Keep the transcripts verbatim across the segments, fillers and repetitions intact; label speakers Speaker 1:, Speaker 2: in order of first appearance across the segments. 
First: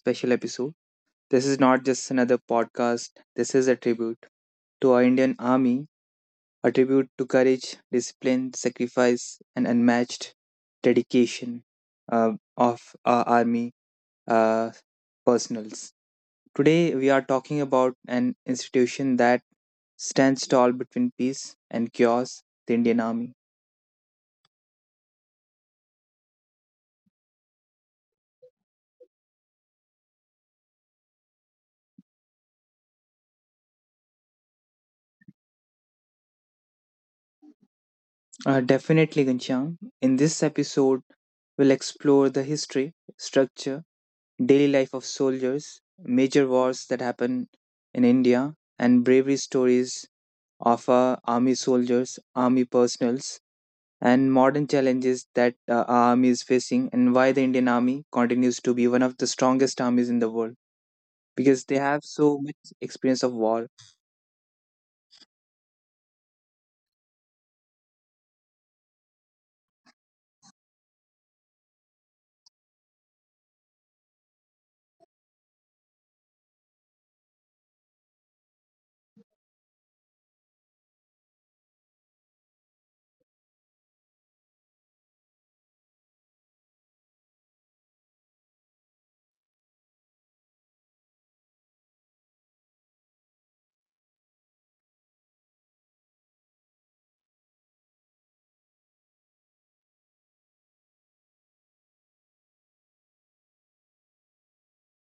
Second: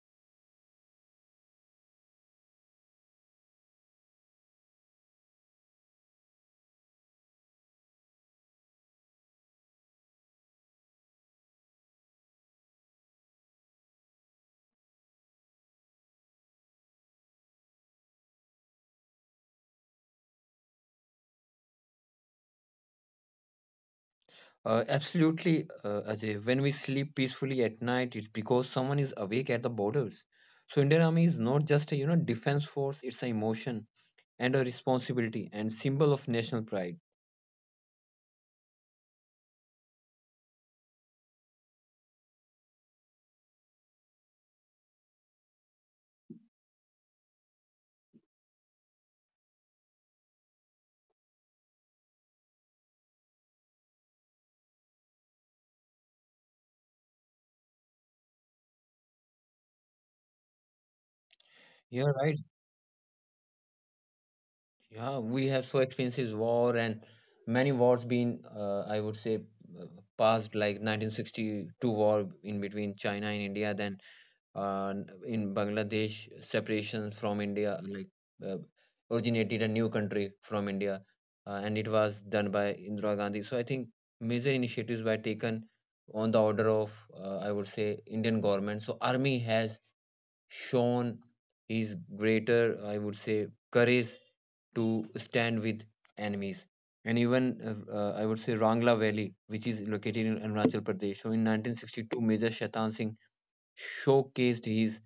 Speaker 1: special episode. This is not just another podcast, this is a tribute to our Indian Army, a tribute to courage, discipline, sacrifice, and unmatched dedication uh, of our Army uh, personals. Today, we are talking about an institution that stands tall between peace and chaos, the Indian Army.
Speaker 2: Uh, absolutely, uh, Ajay. When we sleep peacefully at night, it's because someone is awake at the borders. So Indian Army is not just a you know defense force; it's an emotion and a responsibility and symbol of national pride.
Speaker 1: Uh, definitely, Ghanshyam, in this episode, we'll explore the history, structure, daily life of soldiers, major wars that happen in India, and bravery stories of uh, army soldiers, army personals, and modern challenges that uh, our army is facing, and why the Indian army continues to be one of the strongest armies in the world because they have
Speaker 2: Yeah, right.
Speaker 1: so much experience of war.
Speaker 2: Yeah, we have so experienced war, and many wars been, uh, I would say, uh, passed, like nineteen sixty-two war in between China and India, then uh, in Bangladesh, separation from India, like uh, originated a new country from India, uh, and it was done by Indira Gandhi. So I think major initiatives were taken on the order of, uh, I would say, Indian government. So army has shown his greater, I would say, courage to stand with enemies. And even uh, uh, I would say Rangla Valley, which is located in Arunachal Pradesh. So in nineteen sixty-two, Major Shaitan Singh showcased his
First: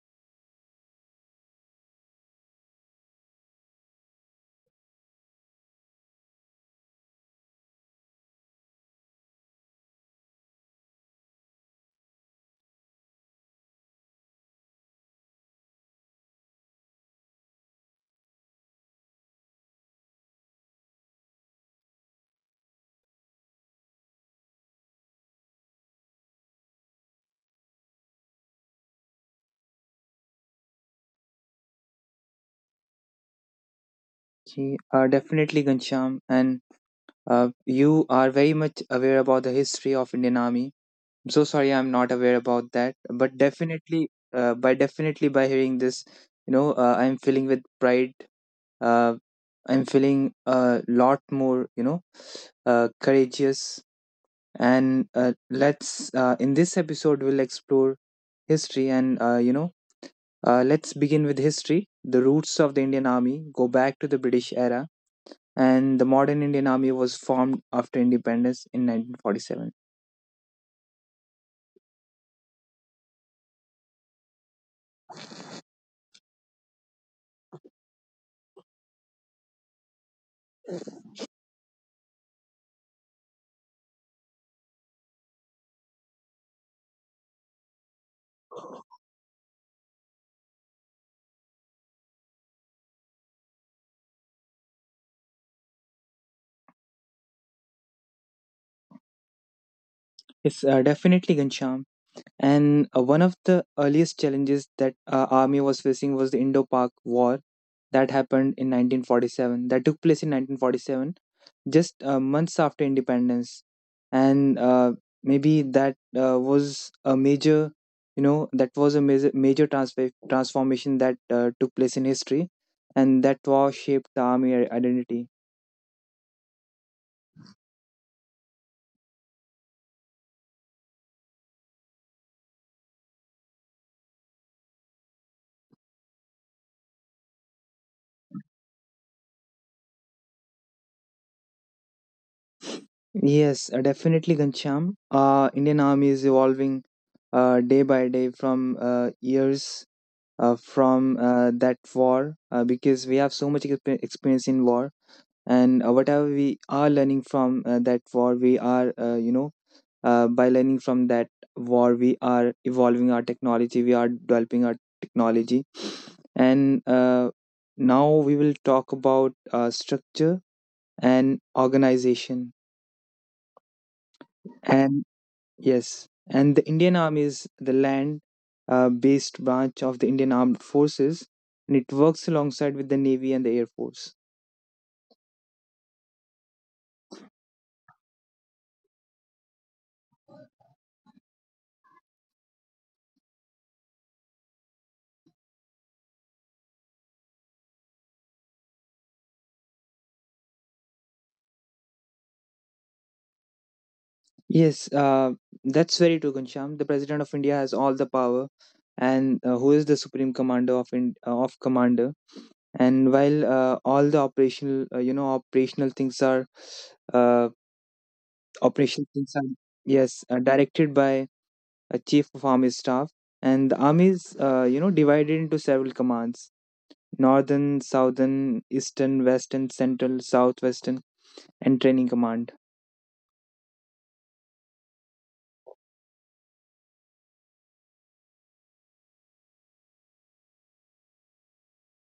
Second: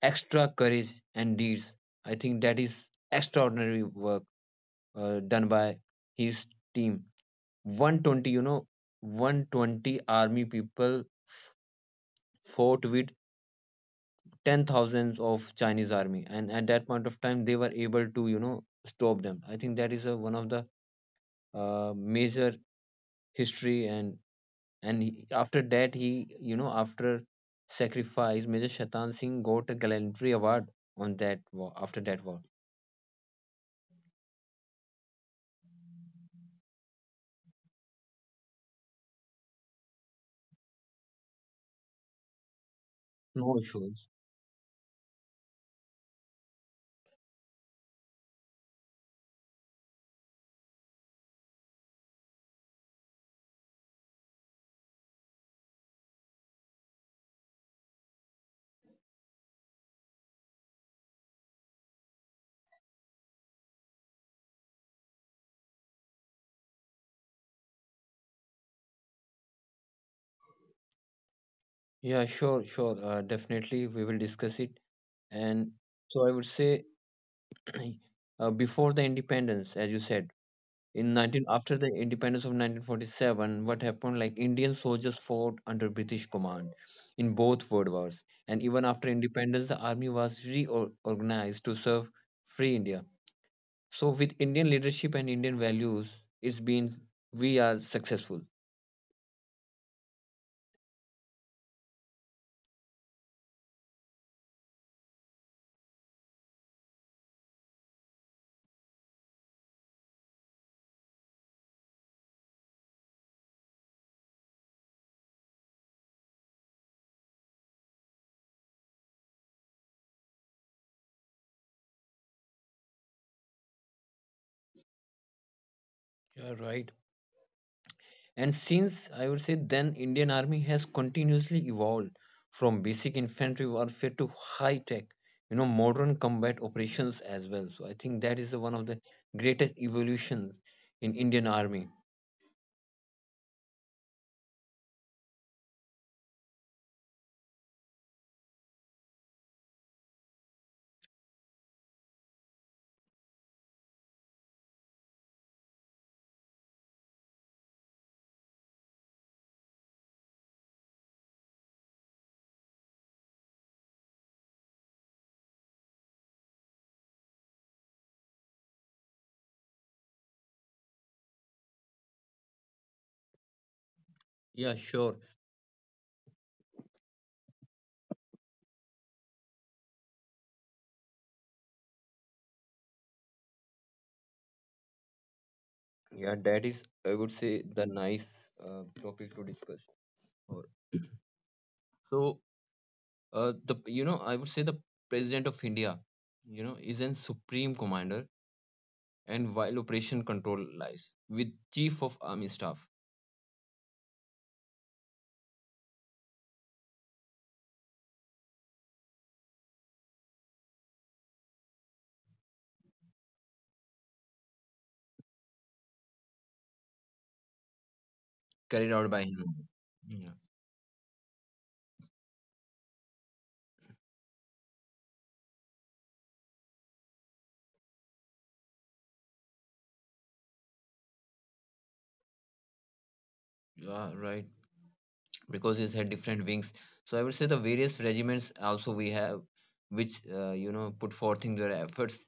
Speaker 2: extra courage and deeds. I think that is extraordinary work uh, done by his team. one twenty, you know, one hundred twenty army people fought with ten thousands of Chinese army, and at that point of time, they were able to, you know, stop them. I think that is a, one of the uh, major history, and and he, after that, he, you know, after sacrifice, Major Shatan Singh got a gallantry award on that war after that war.
Speaker 1: Ye- Uh, definitely, Gansham, and uh, you are very much aware about the history of Indian army. I'm so sorry I'm not aware about that, but
Speaker 2: No issues.
Speaker 1: definitely, uh, by definitely by hearing this, you know, uh, I'm feeling with pride. Uh, I'm feeling a lot more, you know, uh, courageous. And uh, let's uh, in this episode we'll explore history and uh, you know, uh, let's begin with history. The roots of the Indian Army go back to the British era, and the modern Indian Army was formed after independence in nineteen forty-seven.
Speaker 2: Yeah, sure, sure. Uh, definitely, we will discuss it. And so I would say, uh, before the independence, as you said, in nineteen after the independence of nineteen forty-seven, what happened? Like Indian soldiers fought under British command in both world wars, and even after independence, the army was reorganized to serve free India. So with Indian leadership and Indian values, it's been, we are successful.
Speaker 1: It's uh, definitely Gansham. And uh, one of the earliest challenges that uh, army was facing was the Indo-Pak War that happened in nineteen forty-seven. That took place in nineteen forty-seven, just uh, months after independence, and uh, maybe that uh, was a major, you know, that was a major, major transfer transformation that uh, took place in history, and that war shaped the army i- identity.
Speaker 2: Yeah, right. And since I would say then Indian Army has continuously evolved from basic infantry warfare to high tech, you know, modern combat operations as well. So I think that is the one of the greatest evolutions in Indian Army.
Speaker 1: Yes, uh, definitely, Gansham. Uh, Indian army is evolving uh, day by day from uh, years uh, from uh, that war uh, because we have so much expe- experience in war, and uh, whatever we are learning from uh, that war we are uh, you know uh, by learning from that war we are evolving our technology, we are developing our technology. And uh, now we will talk about uh, structure and organization
Speaker 2: Yeah,
Speaker 1: and.
Speaker 2: sure.
Speaker 1: Yes, and the Indian Army is the land uh, based branch of the Indian Armed Forces, and it works alongside with the Navy and the Air Force.
Speaker 2: Yeah, that is, I would say, the nice uh, topic to discuss. Or- So uh, the you know I would say the president of India, you know, is an supreme commander, and while operation control lies with chief of army staff
Speaker 1: Yes, uh, that's very true, Ghanshyam. The President of India has all the power, and uh, who is the Supreme Commander of, in, uh, of Commander. And while uh, all the operational, uh, you know, operational things are, uh,
Speaker 2: carried out
Speaker 1: operational
Speaker 2: by
Speaker 1: things
Speaker 2: him.
Speaker 1: are,
Speaker 2: Yeah,
Speaker 1: yes, uh, directed by a Chief of Army Staff, and the army is, uh, you know, divided into several commands: Northern, Southern, Eastern, Western, Central, Southwestern, and Training Command.
Speaker 2: you are right. Because it had different wings. So I would say the various regiments also we have, which uh, you know put forth in their efforts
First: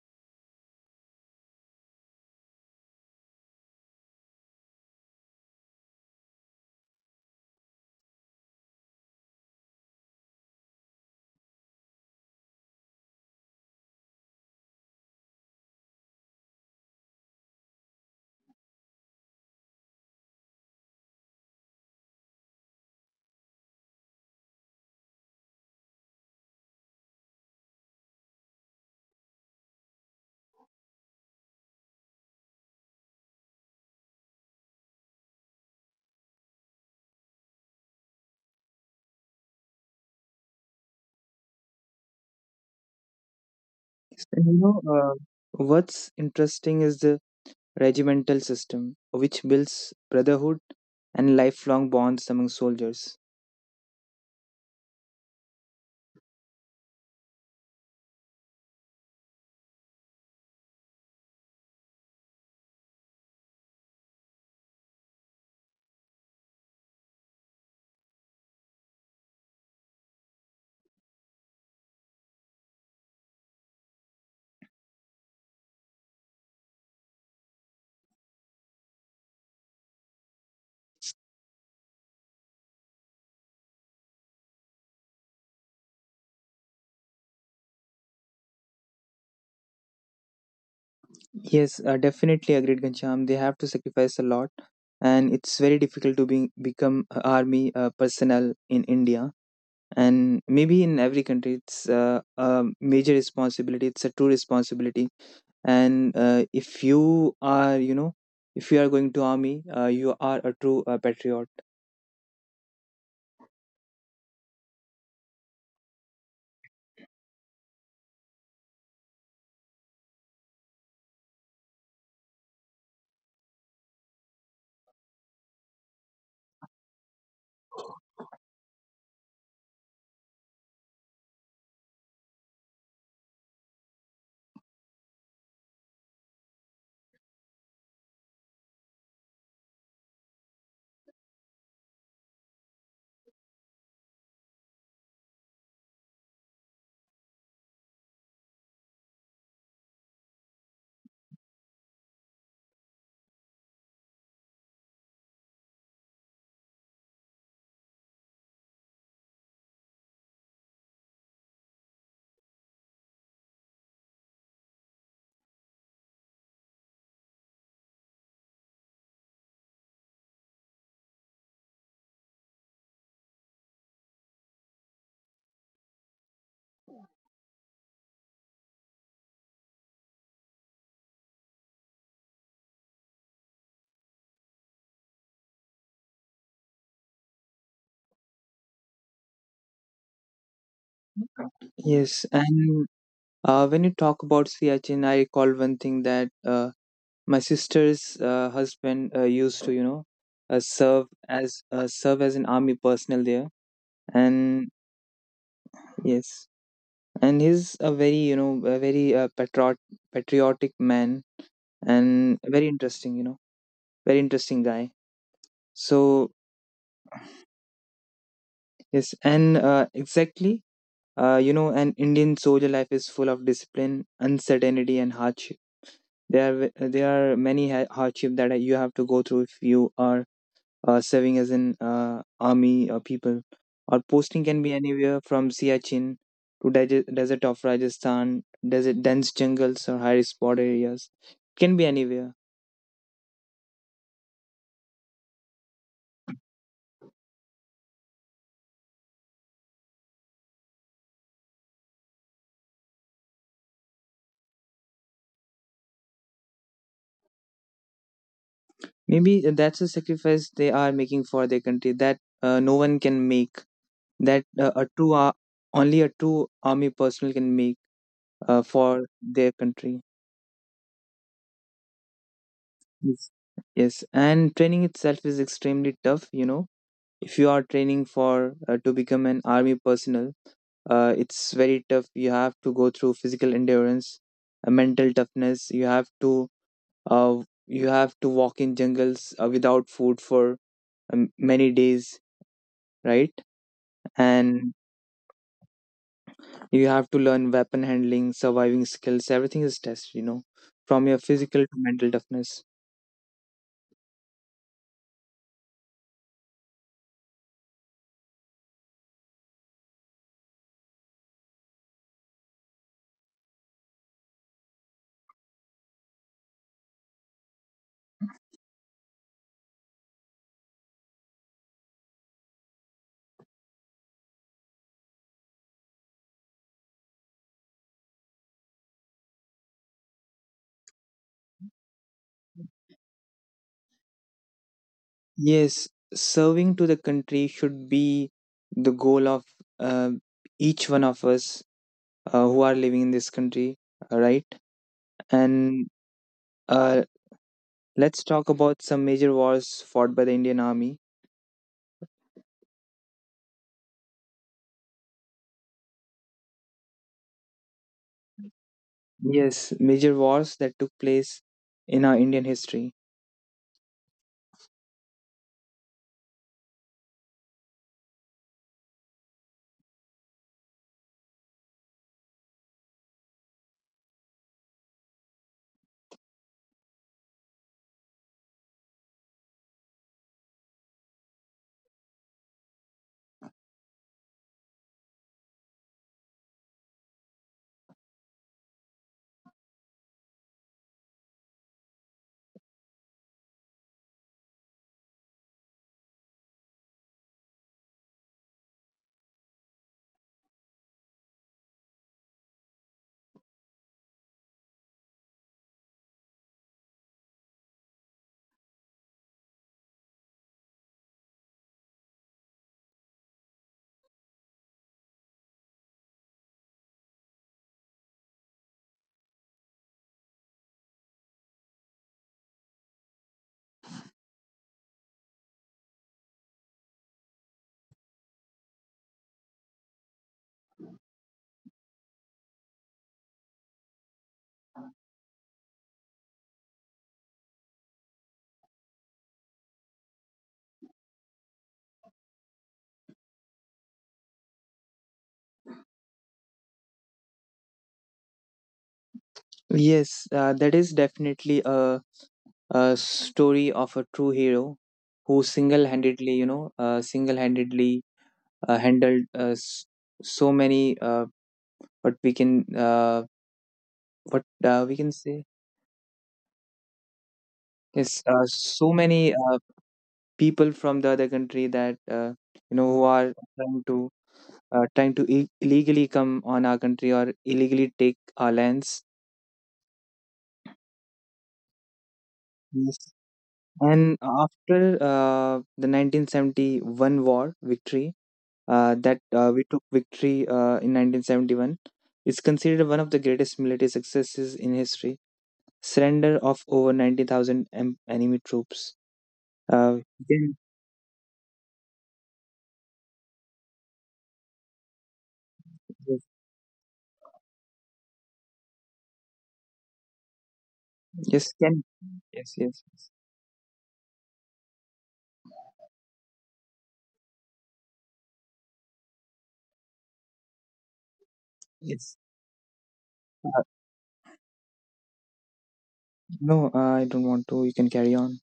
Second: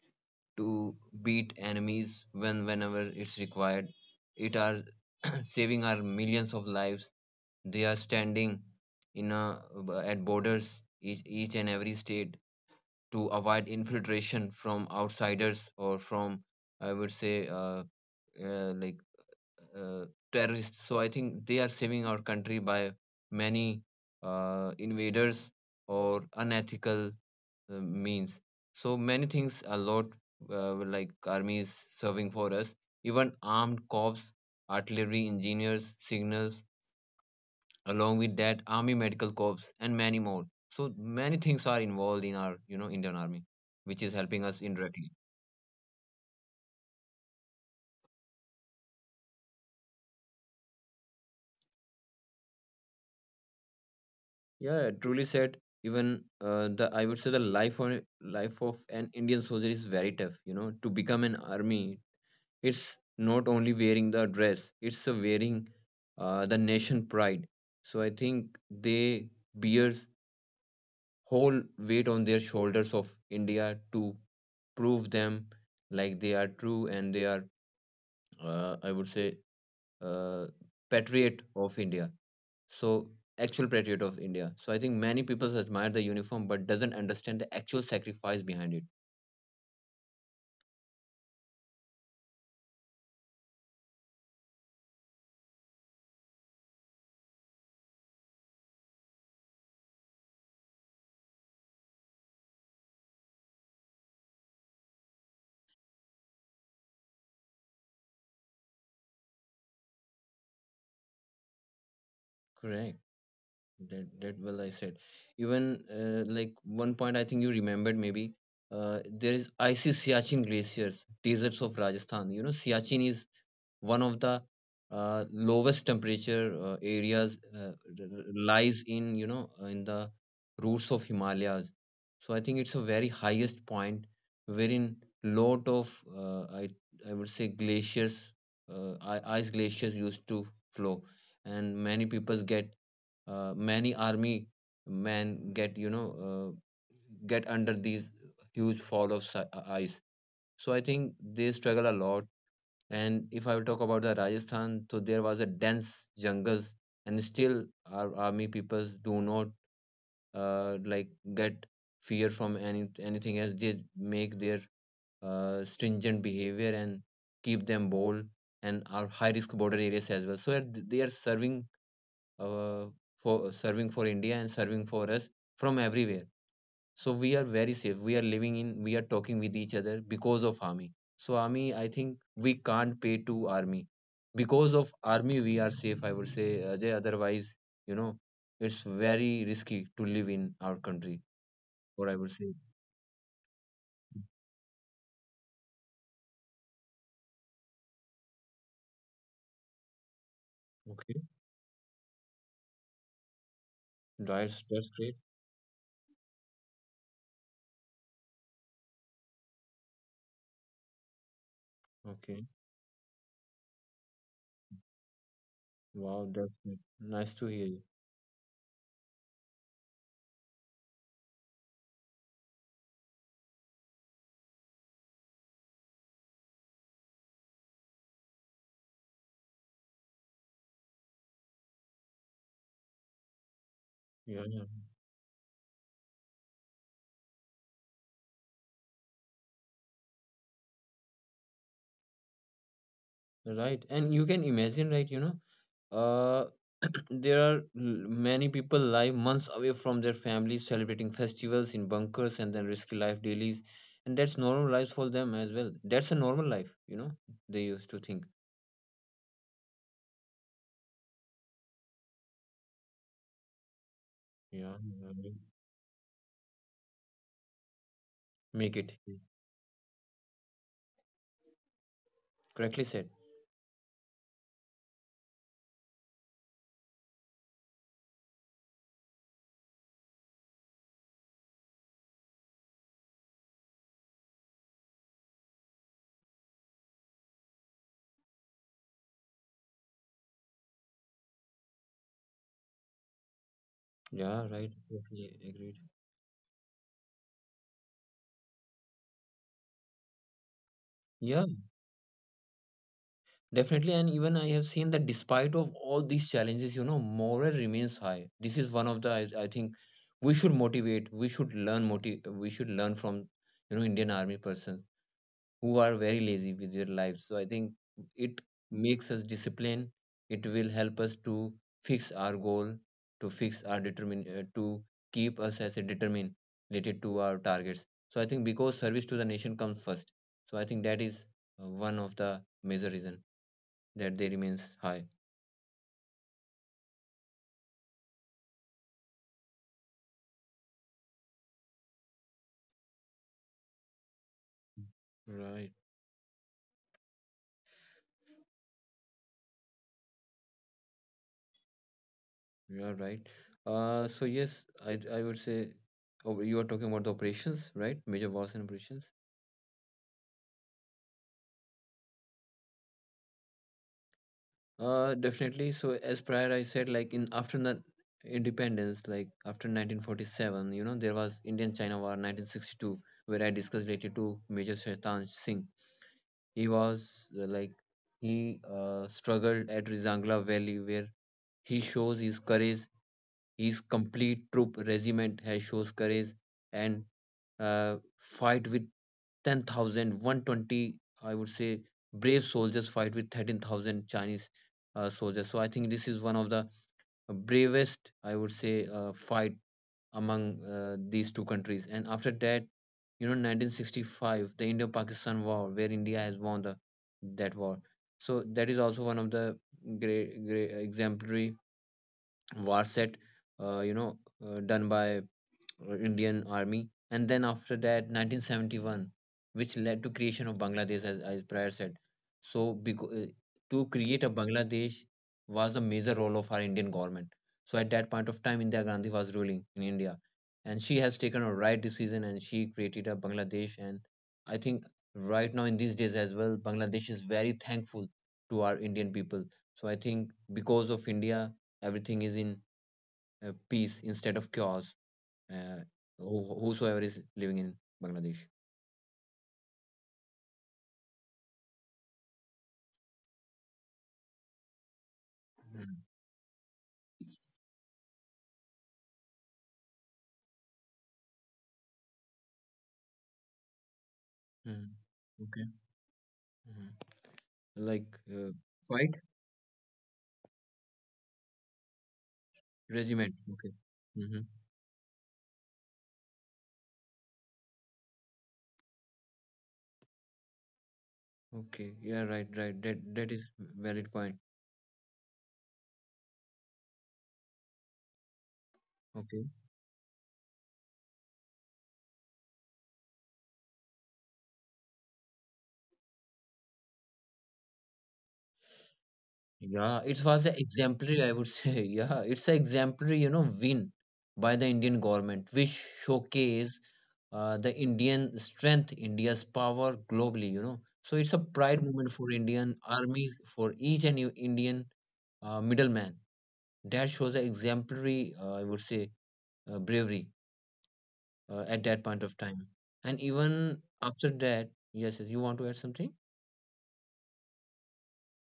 Speaker 2: to beat enemies when whenever it's required. It are saving our millions of lives. They are standing in a, at borders each, each and every state to avoid infiltration from outsiders or from I would say uh, uh, like uh, terrorists. So I think they are saving our country by many uh, invaders or unethical uh, means. So many things, a lot uh, like armies serving for us, even armed corps, artillery engineers, signals, along with that army medical corps and many more. So many things are involved in our you know Indian army, which is helping
Speaker 1: And you
Speaker 2: us
Speaker 1: know,
Speaker 2: indirectly.
Speaker 1: uh, what's interesting is the regimental system, which builds brotherhood and lifelong bonds among soldiers.
Speaker 2: Yeah, truly said. Even uh, the, I would say, the life on life of an Indian soldier is very tough. You know, to become an army, it's not only wearing the dress; it's a wearing uh, the nation pride. So I think they bears whole weight on their shoulders of India to prove them like they are true and they are uh, I would say uh, patriot of India, so actual patriot of India. So I think many people admire the uniform but doesn't understand the actual sacrifice behind it.
Speaker 1: Yes, uh, definitely agreed, Gansham. They have to sacrifice a lot, and it's very difficult to be, become a army uh, personnel in India. And maybe in every country, it's uh, a major responsibility. It's a true responsibility, and uh, if you are you know if you are going to army uh, you are a true uh, patriot.
Speaker 2: Correct. That that, well, I said, even uh, like, one point I think you remembered, maybe uh, there is icy Siachen glaciers, deserts of Rajasthan. You know, Siachen is one of the uh, lowest temperature uh, areas, uh, lies in you know uh, in the roots of Himalayas. So I think it's a very highest point wherein lot of uh, I I would say glaciers, uh, i- ice glaciers used to flow, and many peoples get uh, many army men get you know uh, get under these huge fall of si- uh, ice. So I think they struggle a lot, and if I will talk about the Rajasthan, so there was a dense jungles, and still our army peoples do not uh, like get fear from any anything else. They make their uh, stringent behavior and keep them bold and our high risk border areas as well. So they are serving uh, for serving for India and serving for us from everywhere. So we are very safe, we are living in, we are talking with each other because of army. So army, I think we can't pay to army. Because of army, we are safe, I would say, Ajay. Otherwise, you know, it's very risky to live in our country, or I
Speaker 1: Yes,
Speaker 2: would say.
Speaker 1: and uh, when you talk about Siachen I recall one thing that uh, my sister's uh, husband uh, used to you know uh, serve
Speaker 2: Okay,
Speaker 1: as uh, serve as an army personnel there.
Speaker 2: that's
Speaker 1: And
Speaker 2: that's great.
Speaker 1: yes, and he's a very you know a very uh, patriot patriotic man, and
Speaker 2: Okay.
Speaker 1: very interesting you know, very interesting guy. So
Speaker 2: Wow, that's great. Nice to hear you.
Speaker 1: yes, and uh, exactly. Uh, you know, an Indian soldier life is full of discipline, uncertainty, and hardship. There are uh, there are many ha- hardship that you have to go through if you are uh, serving as an uh, army or people. Our
Speaker 2: Yeah,
Speaker 1: posting can
Speaker 2: yeah.
Speaker 1: be anywhere from Siachen to de- desert of Rajasthan, desert dense jungles or high spot areas. It can be anywhere.
Speaker 2: Right, and you can imagine, right? You know, uh there are l- many people live months away from their families, celebrating festivals in bunkers, and then risky life dailies. And that's normal life for them as well. That's a normal life you know They used to think.
Speaker 1: Maybe that's a sacrifice they are making for their country that uh, no one can make. That uh,
Speaker 2: Yeah,
Speaker 1: a true
Speaker 2: yeah, yeah.
Speaker 1: ar- Only a true army personnel can make uh,
Speaker 2: Make it.
Speaker 1: for their country.
Speaker 2: Correctly said.
Speaker 1: Yes. Yes, and training itself is extremely tough. You know, if you are training for uh, to become an army personnel, uh, it's very tough. You have to go through physical endurance, uh, mental toughness. You have to uh, you have to walk in jungles uh, without food for um, many days, right?
Speaker 2: Yeah,
Speaker 1: And
Speaker 2: right, totally agreed.
Speaker 1: you have to learn weapon handling, surviving skills. Everything is tested. You know, from your
Speaker 2: Yeah.
Speaker 1: physical to mental toughness.
Speaker 2: Definitely, and even I have seen that despite of all these challenges, you know, morale remains high. This is one of the. I, I think we should motivate. We should learn motive. We should learn from you know Indian Army persons who are very lazy with their lives. So I think it makes us disciplined. It will help us to fix our goal, to fix our determine, uh, to keep us as a determined related to our targets. So I think because service to the nation comes first. So I think that is uh, one of the major reason that they remains high.
Speaker 1: Yes, serving to the country should be the goal of uh, each one of us uh, who are living in this country, uh, right?
Speaker 2: Right,
Speaker 1: And uh, let's talk about some major wars fought by the Indian Army.
Speaker 2: you are right. Uh, so yes, I I would say, oh, you are talking about the operations, right? Major wars and operations.
Speaker 1: Yes, major wars that took place in our Indian history.
Speaker 2: Uh, definitely. So as prior I said, like in after the independence, like after nineteen forty-seven, you know, there was Indian-China War nineteen sixty-two, where I discussed related to Major Shaitan Singh. He was, uh, like, he uh, struggled at Rizangla Valley, where he shows his courage. His complete troop regiment has shows courage and uh, fight with ten thousand one twenty, I would say, brave soldiers fight with thirteen thousand Chinese uh, soldiers. So I think this is one of the bravest, I would say, uh, fight among uh, these two countries. And after that, you know, nineteen sixty-five, the Indo-Pakistan War, where India has won the that war. So that is also one of the great, great exemplary war set, uh, you know, uh, done by uh, Indian Army, and then after that nineteen seventy-one, which led to creation of Bangladesh, as I prior said. So because, to create a Bangladesh was a major role of our Indian government. So at that point of time, Indira Gandhi was ruling in India, and she has taken a right decision and she created a Bangladesh. And I think right now in these days as well, Bangladesh is very thankful to our Indian people. So I think because of India, everything is in uh, peace instead of chaos, uh, who, whosoever is living in Bangladesh.
Speaker 1: Yes, uh, that is definitely a, a story of a true hero who
Speaker 2: Mhm.
Speaker 1: single-handedly, you know, uh, single-handedly uh, handled uh, s- so many uh, what we can uh, what uh, we
Speaker 2: Mhm.
Speaker 1: can say
Speaker 2: Okay. Mhm. Like,
Speaker 1: is uh,
Speaker 2: uh,
Speaker 1: so
Speaker 2: fight
Speaker 1: many uh, people from the other country that uh, you know who are
Speaker 2: regiment. Okay.
Speaker 1: trying to
Speaker 2: Mhm.
Speaker 1: uh, trying to i- illegally come on our country or illegally take our lands.
Speaker 2: Okay. Yeah. Right. Right.
Speaker 1: Yes.
Speaker 2: That that is valid
Speaker 1: And
Speaker 2: point.
Speaker 1: after uh, the nineteen seventy-one war victory, uh, that
Speaker 2: Okay.
Speaker 1: uh, we took victory uh, in nineteen seventy-one, is considered one of the greatest military successes in history. Surrender of over ninety thousand em- enemy troops. Uh,
Speaker 2: Yeah, it was a
Speaker 1: then
Speaker 2: exemplary, I would say. Yeah, it's an exemplary, you know, win by the Indian government, which showcase uh, the Indian strength, India's power globally, you know. So it's a
Speaker 1: yes, can.
Speaker 2: pride moment for
Speaker 1: Yes,
Speaker 2: Indian
Speaker 1: yes, yes.
Speaker 2: army, for each and e- Indian uh, middleman. That shows an exemplary, uh, I would say, uh, bravery uh, at that
Speaker 1: Yes.
Speaker 2: point of time. And
Speaker 1: Uh,
Speaker 2: even after that, yes, yes, you want to add something?
Speaker 1: no, uh, I don't want to. You can carry on.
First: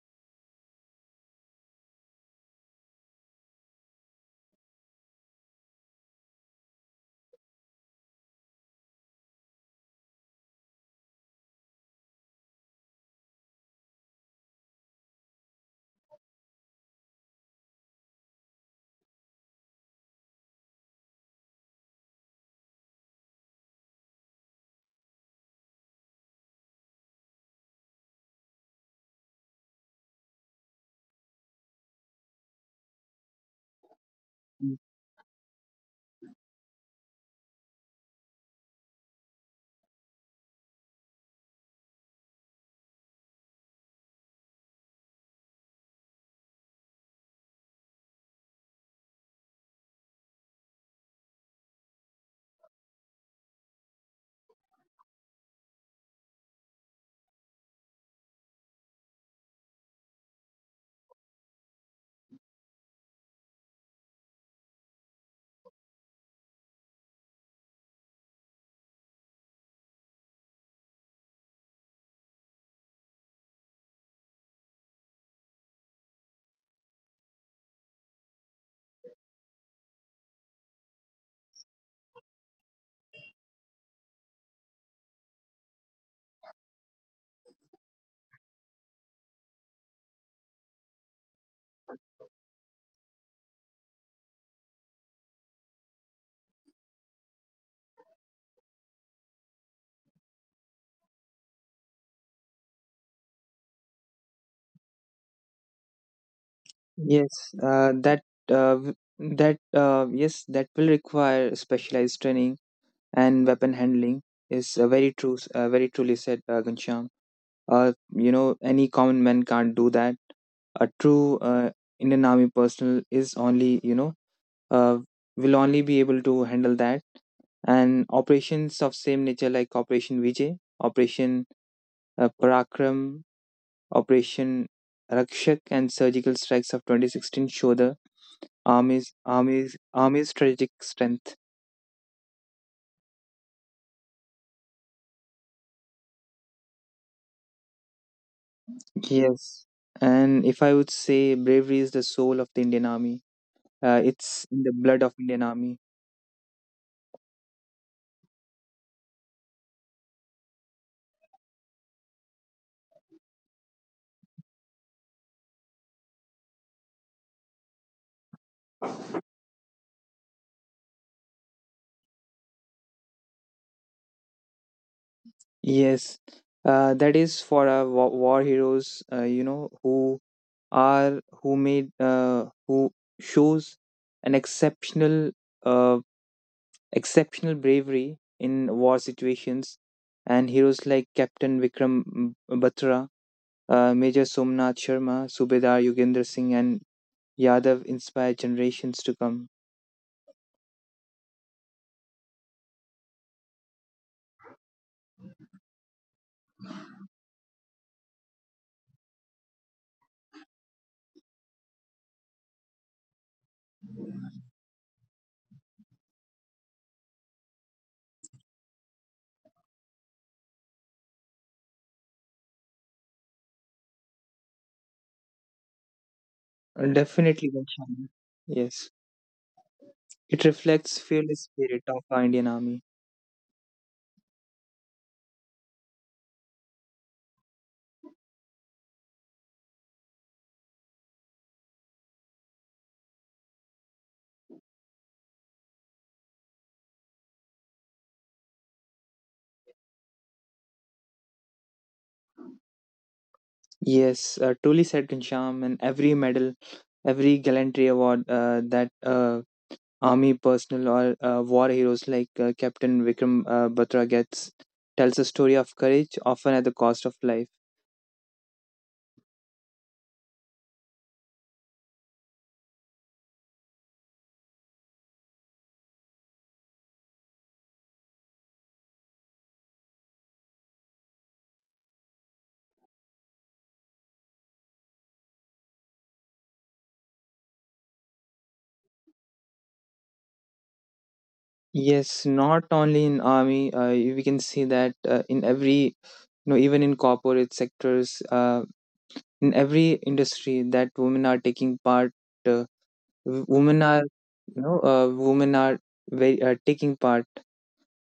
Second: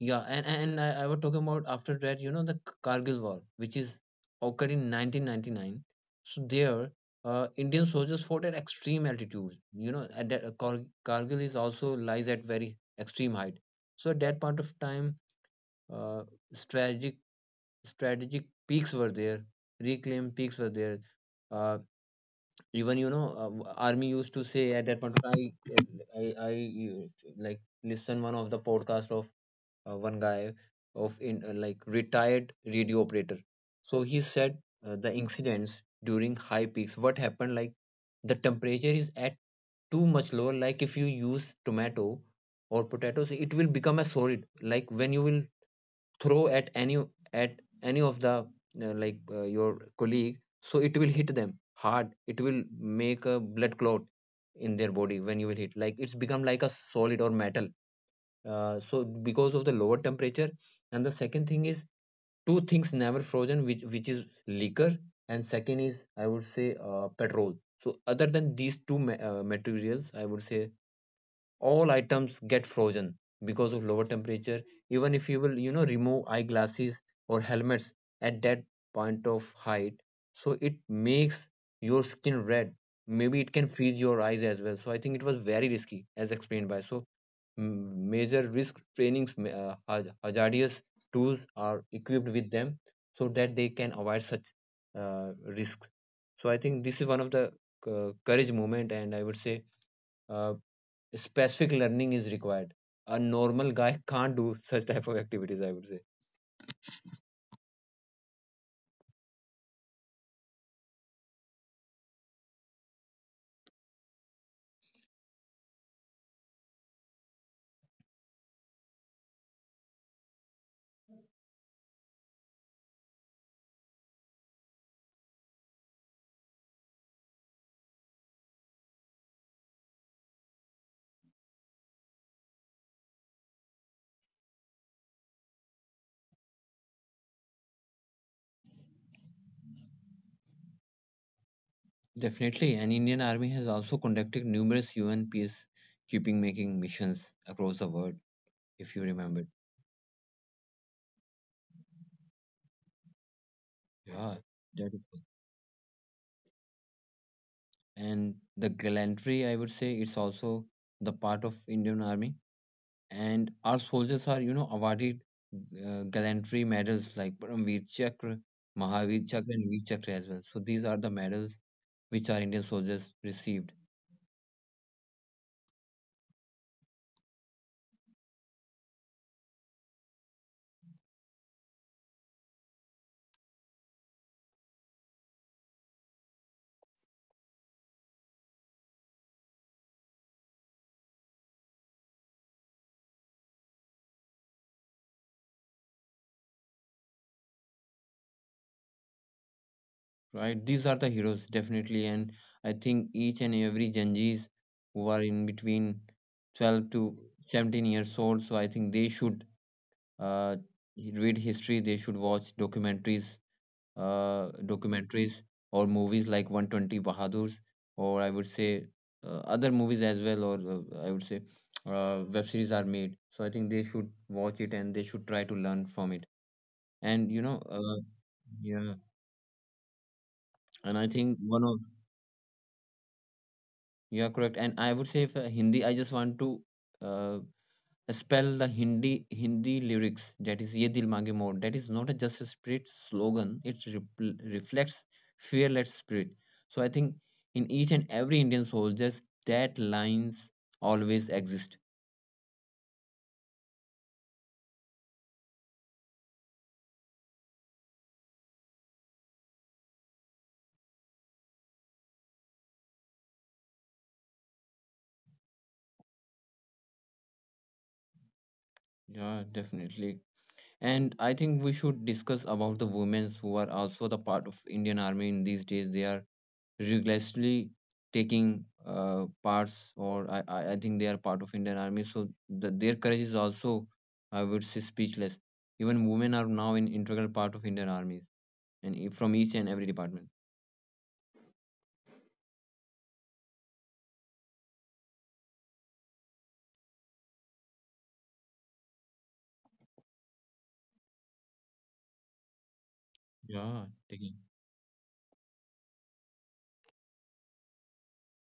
Speaker 2: Yeah, and, and I, I was talking about after that, you know, the Kargil War, which is occurred in nineteen ninety-nine. So there, uh, Indian soldiers fought at extreme altitudes. You know, at that, uh, Kar- Kargil is also lies at very extreme height. So at that point of time, uh, strategic strategic peaks were there, reclaimed peaks were there. Uh, Even you know uh, army used to say at that point of time, i i, I you- like, listen, one of the podcast of uh, one guy of in uh, like retired radio operator, so he said
Speaker 1: Mm.
Speaker 2: uh, the incidents during high peaks, what happened, like the temperature is at too much lower. Like if you use tomato or potatoes, it will become a solid. Like when you will throw at any at any of the uh, like uh, your colleague, so it will hit them hard. It will make a blood clot in their body. When you will hit, like, it's become like a solid or metal. Uh, so because of the lower temperature. And the second thing is, two things never frozen, which which is liquor, and second is, I would say, uh, petrol. So other than these two ma- uh, materials, I would say all items get frozen because of lower temperature. Even if you will, you know, remove eyeglasses or helmets at that point of height, so it makes your skin red. Maybe it can freeze your eyes as well. So I think it was very risky. As explained by so m- major risk trainings, ma- uh, haz- hazardous tools are equipped with them so that they can avoid such uh, risk. So I think this is one of the uh, courage moment, and I would say uh, specific learning is required. A normal guy can't do such type of activities, I would say.
Speaker 1: Yes, uh, that uh, w- that uh, yes, that will require specialized training and weapon handling is uh, very true. S- Uh, very truly said, uh, Ghanshyam. Uh, you know, any common man can't do that. A true uh, Indian Army personnel is only you know uh, will only be able to handle that. And operations of same nature like Operation Vijay, Operation uh, Parakram, Operation Rakshak, and surgical strikes of twenty sixteen show the army's army's army's strategic strength.
Speaker 2: Definitely, and Indian Army has also conducted numerous U N peacekeeping making missions across the world, if you remember.
Speaker 1: Yes, and if I would say bravery is the soul of the Indian Army, uh,
Speaker 2: Yeah,
Speaker 1: it's in the
Speaker 2: that is
Speaker 1: blood of
Speaker 2: good.
Speaker 1: Indian Army.
Speaker 2: And the gallantry, I would say, it's also the part of Indian Army. And our soldiers are, you know, awarded uh, gallantry medals like Paramveer Chakra, Mahavir Chakra, and Veer Chakra as well. So these are the medals which our Indian soldiers receive,
Speaker 1: Yes, uh, that is for our war, war heroes, uh, you know, who are who made uh, who shows an exceptional uh, exceptional bravery in war situations, and heroes like Captain Vikram Batra, uh, Major Somnath Sharma, Subedar Yogendra Singh, and Yadav inspire generations to come.
Speaker 2: right? These are the heroes, definitely. And I think each and every Gen Zs who are in between twelve to seventeen years old, so I think they should uh, read history, they should watch documentaries, uh, documentaries or movies like one hundred twenty Bahadurs, or I would say uh, other movies as well, or uh, I would say uh, web series are made. So I think they should watch it and they should try to learn from it.
Speaker 1: And
Speaker 2: And, you know,
Speaker 1: definitely,
Speaker 2: uh,
Speaker 1: Ghanshyam.
Speaker 2: yeah,
Speaker 1: Yes. It
Speaker 2: and I
Speaker 1: reflects
Speaker 2: think one
Speaker 1: fearless
Speaker 2: of—
Speaker 1: spirit of our Indian Army.
Speaker 2: You are correct. And I would say for Hindi, I just want to uh, spell the Hindi Hindi lyrics. That is "Ye Dil Mange More." That is not a just a spirit slogan. It repl reflects fearless spirit. So I think in each and every Indian soul, just that lines always exist.
Speaker 1: Yes, uh, truly said Ghanshyam, and every medal, every gallantry award uh, that uh, army personnel or uh, war heroes like uh, Captain Vikram uh, Batra gets tells a story of courage, often at the cost of life.
Speaker 2: Yeah, definitely. And I think we should discuss about the women who are also the part of Indian Army in these days. They are rigorously taking uh, parts, or I, I I think they are part of Indian Army. So the, their courage is also, I would say, speechless. Even women are now in integral part of Indian armies, and e- from each and every department.
Speaker 1: Yes, not only in army, uh, we can see that uh, in every, you know, even in corporate sectors, uh, in every industry that women are taking part. Uh, w-
Speaker 2: Yeah,
Speaker 1: Women
Speaker 2: taking.
Speaker 1: are, you know, uh, women are very uh, taking part,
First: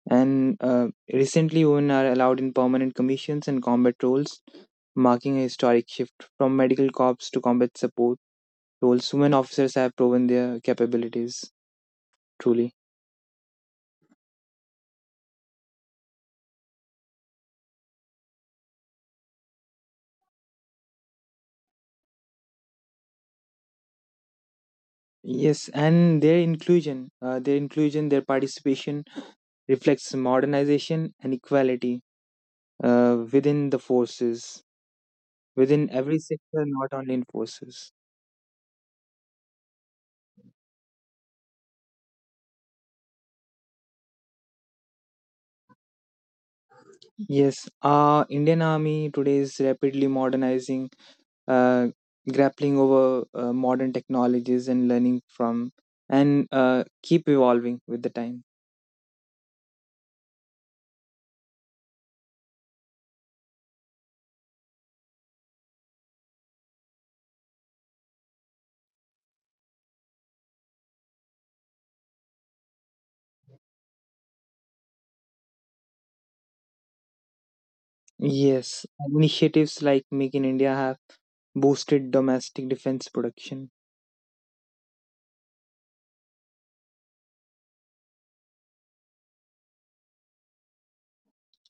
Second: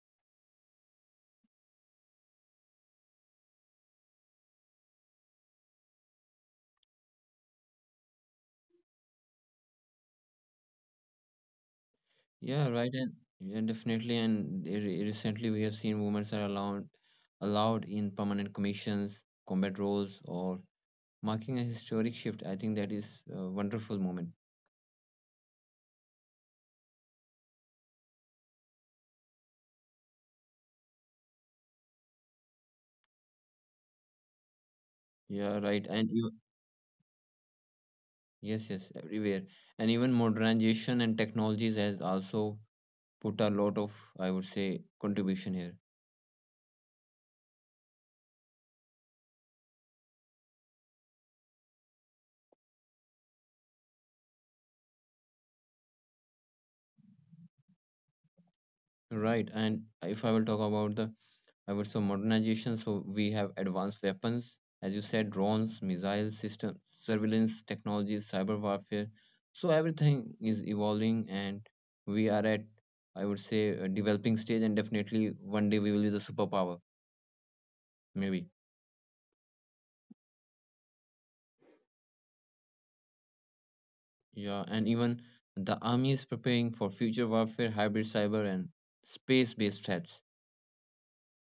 Speaker 1: and uh, recently women are allowed in permanent commissions and combat roles, marking a historic shift from medical corps to combat support roles. Women officers have proven their capabilities
Speaker 2: Yeah,
Speaker 1: truly.
Speaker 2: right, and yeah, definitely. And re- re- recently, we have seen women are allowed allowed in permanent commissions, combat roles, or marking a historic shift. I think that is a wonderful moment.
Speaker 1: Yes, and their inclusion, uh, their inclusion, their participation reflects modernization and equality uh, within the forces,
Speaker 2: Yeah, right.
Speaker 1: within
Speaker 2: And
Speaker 1: every
Speaker 2: you,
Speaker 1: sector, not only in forces.
Speaker 2: yes, yes, everywhere. And even modernization and technologies has also put a lot of, I would say, contribution here.
Speaker 1: Yes, uh, Indian Army today is rapidly modernizing, uh, grappling over uh, modern technologies and learning from, and uh, keep evolving with the time.
Speaker 2: Right. And if I will talk about the, I would say, modernization, so we have advanced weapons, as you said, drones, missile system, surveillance technologies, cyber warfare. So everything is evolving and we are at, I would say, a developing stage, and definitely one day we will be the superpower. Maybe.
Speaker 1: Yes, initiatives like Make in India have boosted domestic defense production.
Speaker 2: Yeah, and even the army is preparing for future warfare, hybrid cyber, and space based threats.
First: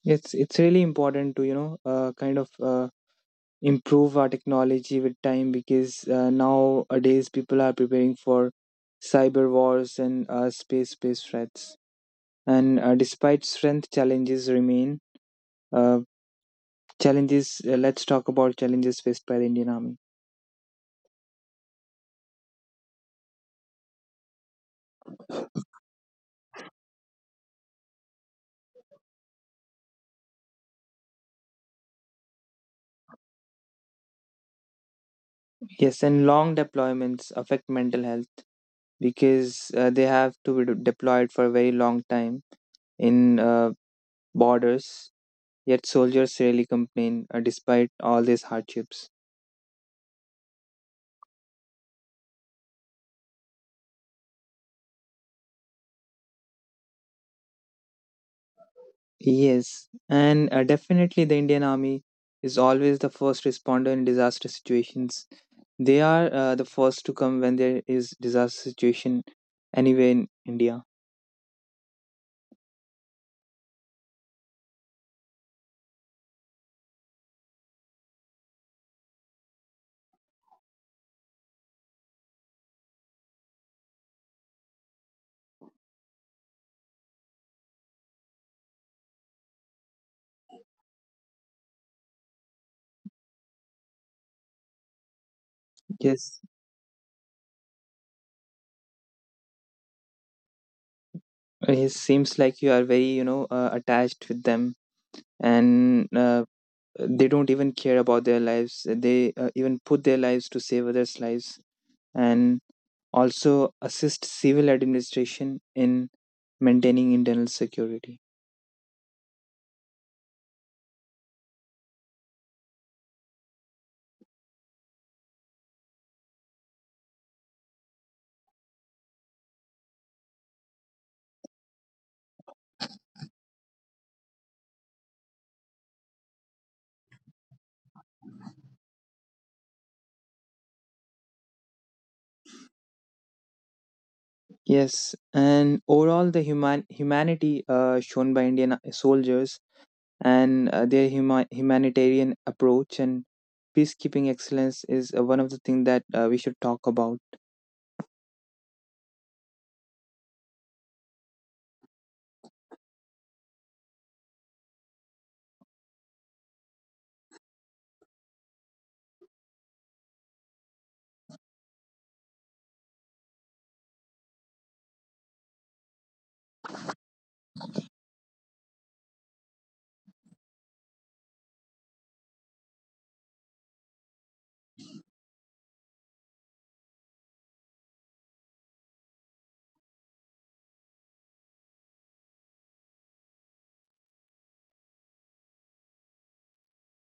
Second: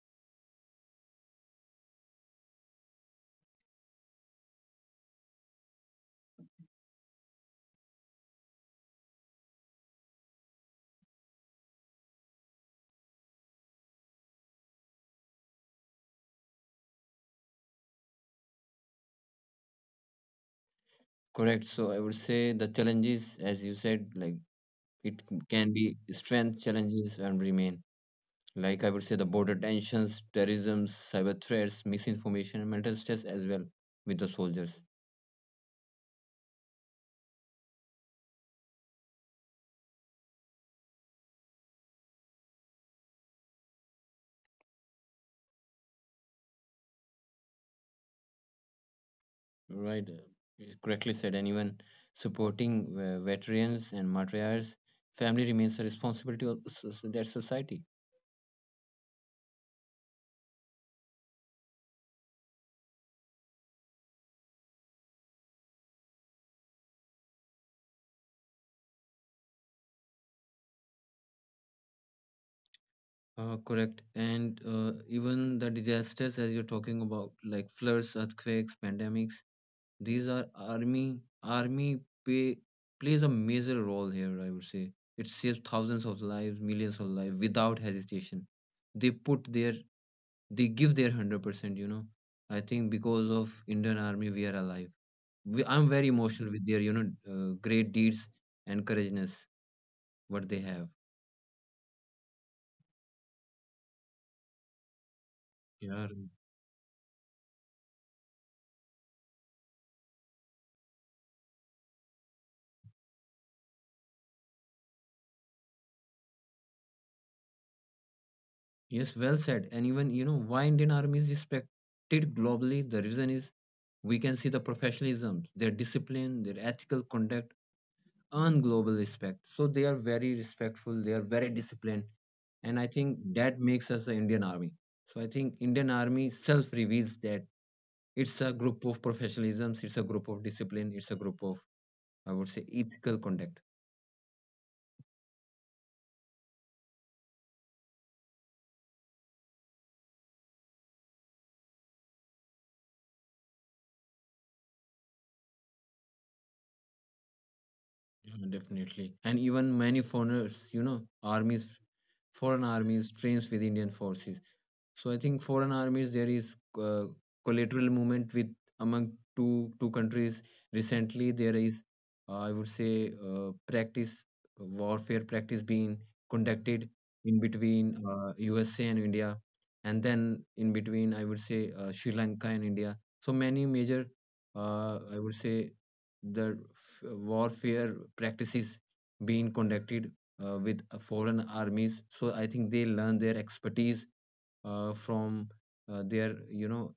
Speaker 1: It's it's really important to you know uh, kind of uh, improve our technology with time because uh, nowadays people are preparing for cyber wars and uh, space based threats. And uh, despite strength, challenges remain. Uh, challenges. Uh, let's talk about challenges faced by the Indian Army.
Speaker 2: Correct. So I would say the challenges, as you said, like it can be strength challenges and remain. Like I would say the border tensions, terrorism, cyber threats, misinformation, and mental stress as well with the soldiers.
Speaker 1: Yes, and long deployments affect mental health because uh, they have to be de- deployed for a very long time in uh, borders. Yet soldiers rarely complain uh, despite all these hardships.
Speaker 2: Right. Uh, you correctly said. And even supporting uh, veterans and martyrs, family remains a responsibility of so- so- that society.
Speaker 1: Yes, and uh, definitely the Indian Army is always the first responder in disaster situations. They are uh, the first to come when there is disaster situation anywhere in India.
Speaker 2: Uh, correct. And uh, even the disasters, as you're talking about, like floods, earthquakes, pandemics, these are army. Army pay, plays a major role here, I would say. It saves thousands of lives, millions of lives without hesitation. They put their, they give their one hundred percent, you know. I think because of Indian army, we are alive. We, I'm very emotional with
Speaker 1: Yes,
Speaker 2: their, you know, uh, great deeds and courageousness, what they have.
Speaker 1: it seems like you are very, you know, uh, attached with them,
Speaker 2: Yeah.
Speaker 1: and uh, they don't even care about their lives. They uh, even put their lives to save others' lives, and also assist civil administration in maintaining internal security.
Speaker 2: Yes, well said. And even, you know, why Indian Army is respected globally, the reason is we can see the professionalism, their discipline, their ethical conduct earn global respect. So they are very respectful, they are very disciplined. And I think that makes us the Indian Army. So I think Indian Army self reveals that it's a group of professionalisms, it's a group of discipline, it's a group of, I would say, ethical conduct.
Speaker 1: Yes, and overall, the human humanity uh, shown by Indian uh, soldiers and uh, their huma- humanitarian approach and peacekeeping excellence is uh, one of the things that uh, we should talk about.
Speaker 2: Yeah, definitely. And even many foreigners, you know, armies foreign armies trains with Indian forces. So I think foreign armies, there is uh, collateral movement with among two two countries. Recently, there is uh, I would say uh, practice warfare practice being conducted in between uh, U S A and India, and then in between, I would say, uh, Sri Lanka and India. So many major uh, I would say the f- warfare practices being conducted uh, with uh, foreign armies. So I think they learn their expertise uh, from uh, their, you know,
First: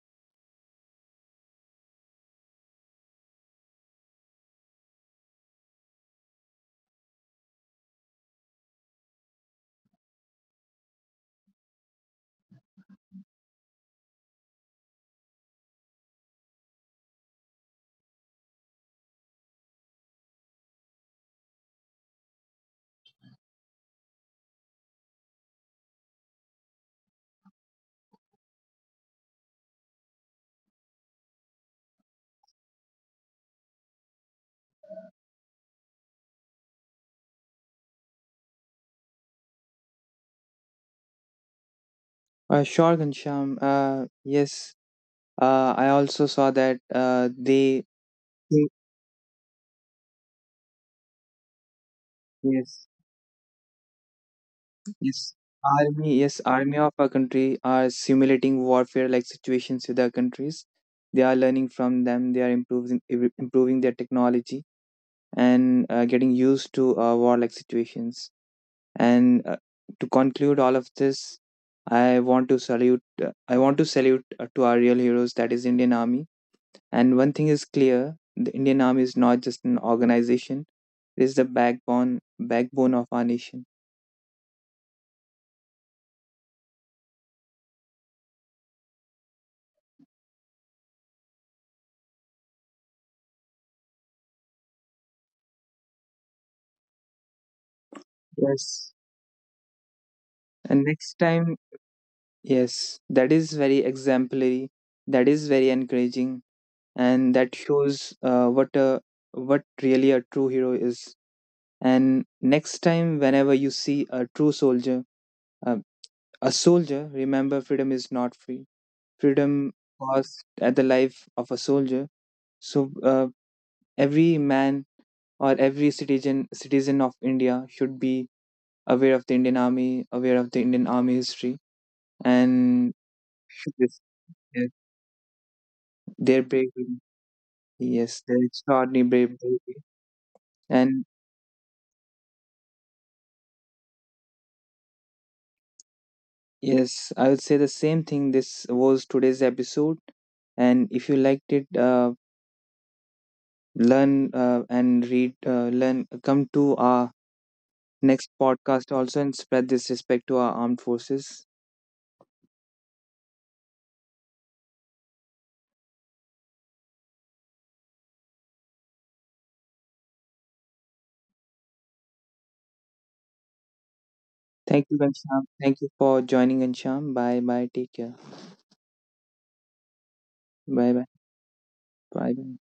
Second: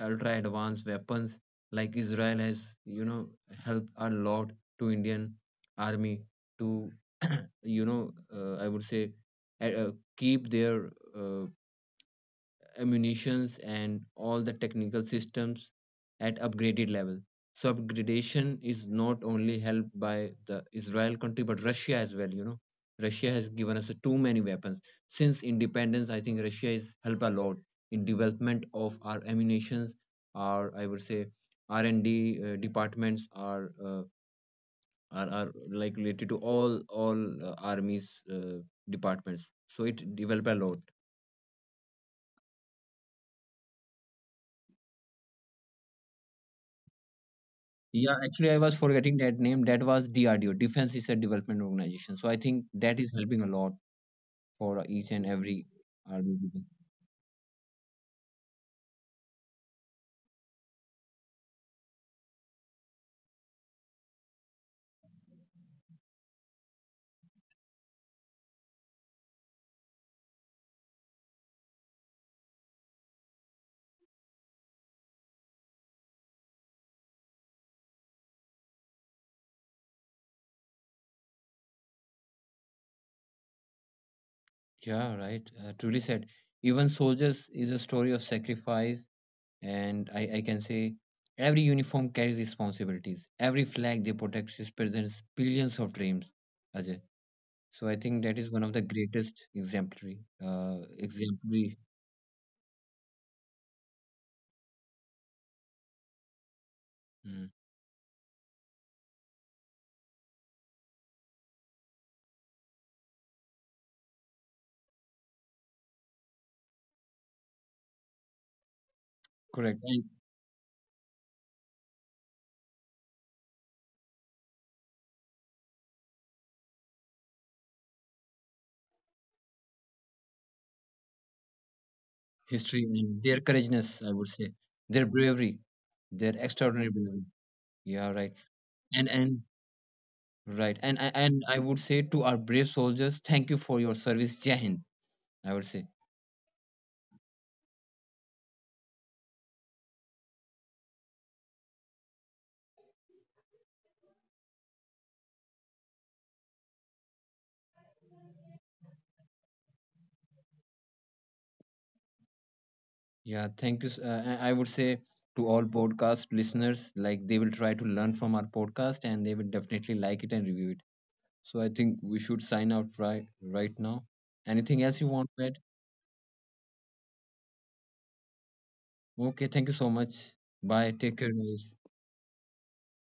Speaker 2: ultra advanced weapons like Israel has, you know, helped a lot to Indian army to you know uh, I would say uh, uh, keep their uh, ammunitions and all the technical systems at upgraded level. So upgradation is not only helped by the Israel country but Russia as well. You know, Russia has given us too many weapons since independence. I think Russia is helped a lot in development of our ammunitions, our, I would say, R and D uh, departments are, uh, are are like related to all all uh, armies uh, departments. So it developed a lot.
Speaker 1: Uh, sure, Ghanshyam. Uh, yes, uh, I also saw that uh, they.
Speaker 2: Yeah, actually, I was forgetting that name. That was D R D O, Defense Research Development Organization. So I think
Speaker 1: Yes.
Speaker 2: that is helping a lot for each and
Speaker 1: Yes,
Speaker 2: every
Speaker 1: army,
Speaker 2: army.
Speaker 1: yes, army of a country are simulating warfare like situations with other countries. They are learning from them. They are improving im- improving their technology and uh, getting used to uh, warlike situations. And uh, to conclude all of this, I want to salute. Uh, I want to salute uh, to our real heroes, that is Indian Army. And one thing is clear: the Indian Army is not just an organization; it is the backbone backbone of our nation.
Speaker 2: Yeah, right. Uh, truly said. Even soldiers is a story of sacrifice, and I, I can say every uniform carries responsibilities. Every flag they protect represents billions of dreams, Ajay. So I think that is one of the
Speaker 1: Yes.
Speaker 2: greatest exemplary, uh,
Speaker 1: And next time
Speaker 2: exemplary.
Speaker 1: yes, that is very exemplary. That is very encouraging, and
Speaker 2: Mm,
Speaker 1: that shows uh, what a what really a true hero is. And next time, whenever you see a true soldier, uh, a soldier, remember freedom is not free. Freedom
Speaker 2: correct.
Speaker 1: costs at the life of a soldier. So uh, every man or every citizen citizen of India should be aware of the Indian Army, aware of the Indian Army history,
Speaker 2: History
Speaker 1: and
Speaker 2: and their
Speaker 1: should respect
Speaker 2: courageousness, I would say, their bravery, their
Speaker 1: their bravery.
Speaker 2: extraordinary bravery. Yeah,
Speaker 1: Yes,
Speaker 2: right.
Speaker 1: they're extraordinary
Speaker 2: And
Speaker 1: brave
Speaker 2: and
Speaker 1: baby.
Speaker 2: right. And
Speaker 1: And
Speaker 2: I and I would say to our brave soldiers, thank you for your service. Jai Hind. I would say,
Speaker 1: yes, I would say the same thing. This was today's episode. And if you liked it, uh, learn uh, and read, uh, learn, come to our next podcast also and spread this respect to our armed forces.
Speaker 2: yeah, thank you. S- Uh, and I would say to all podcast listeners, like they will try to learn from our podcast and they will definitely like it and review it. So I think we should sign out right right now. Anything
Speaker 1: Thank you,
Speaker 2: else you want
Speaker 1: Ghanshyam.
Speaker 2: to add?
Speaker 1: Thank you for joining, Ghanshyam. Bye bye. Take care.
Speaker 2: Okay, thank you so much. Bye. Take
Speaker 1: Bye
Speaker 2: care,
Speaker 1: bye.
Speaker 2: guys.
Speaker 1: Bye bye.